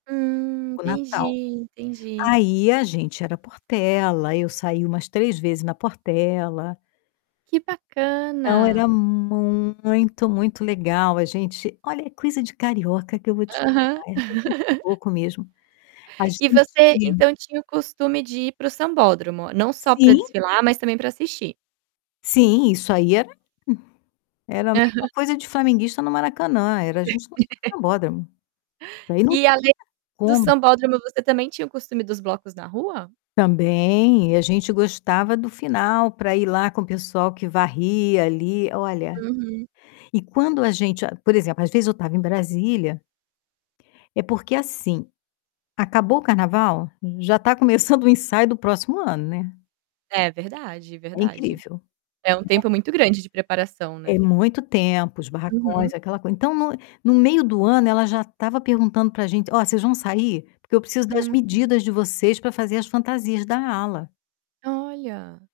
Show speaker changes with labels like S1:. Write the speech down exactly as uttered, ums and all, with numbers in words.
S1: Hum.
S2: O Natal.
S1: Entendi, entendi.
S2: Aí a gente era Portela. Aí eu saí umas três vezes na Portela.
S1: Que
S2: Então era
S1: bacana.
S2: muito, muito legal. A gente olha é coisa de carioca que eu vou te
S1: Aham.
S2: falar [unintelligible] pouco mesmo. A
S1: E você,
S2: gente
S1: então, tinha o costume de ir para o sambódromo, não só para
S2: Sim.
S1: desfilar, mas também para assistir?
S2: Sim, isso aí era era a mesma
S1: Aham.
S2: coisa de flamenguista no Maracanã, era a gente no sambódromo. Isso aí não
S1: E
S2: tinha
S1: além do
S2: como.
S1: sambódromo você também tinha o costume dos blocos na rua?
S2: Também. E a gente gostava do final para ir lá com o pessoal que varria ali, olha.
S1: Uhum.
S2: E quando a gente a por exemplo, às vezes eu estava em Brasília É porque assim, acabou o carnaval, já está começando o ensaio do próximo ano, né.
S1: É verdade,
S2: É
S1: verdade.
S2: incrível,
S1: É um
S2: né.
S1: tempo muito grande de preparação,
S2: É
S1: né.
S2: muito tempo, os barracões,
S1: Uhum.
S2: aquela coisa. Então no no meio do ano ela já estava perguntando para gente: "Ó, vocês vão sair? Porque eu preciso das
S1: Hum.
S2: medidas de vocês para fazer as fantasias da ala".
S1: Olha.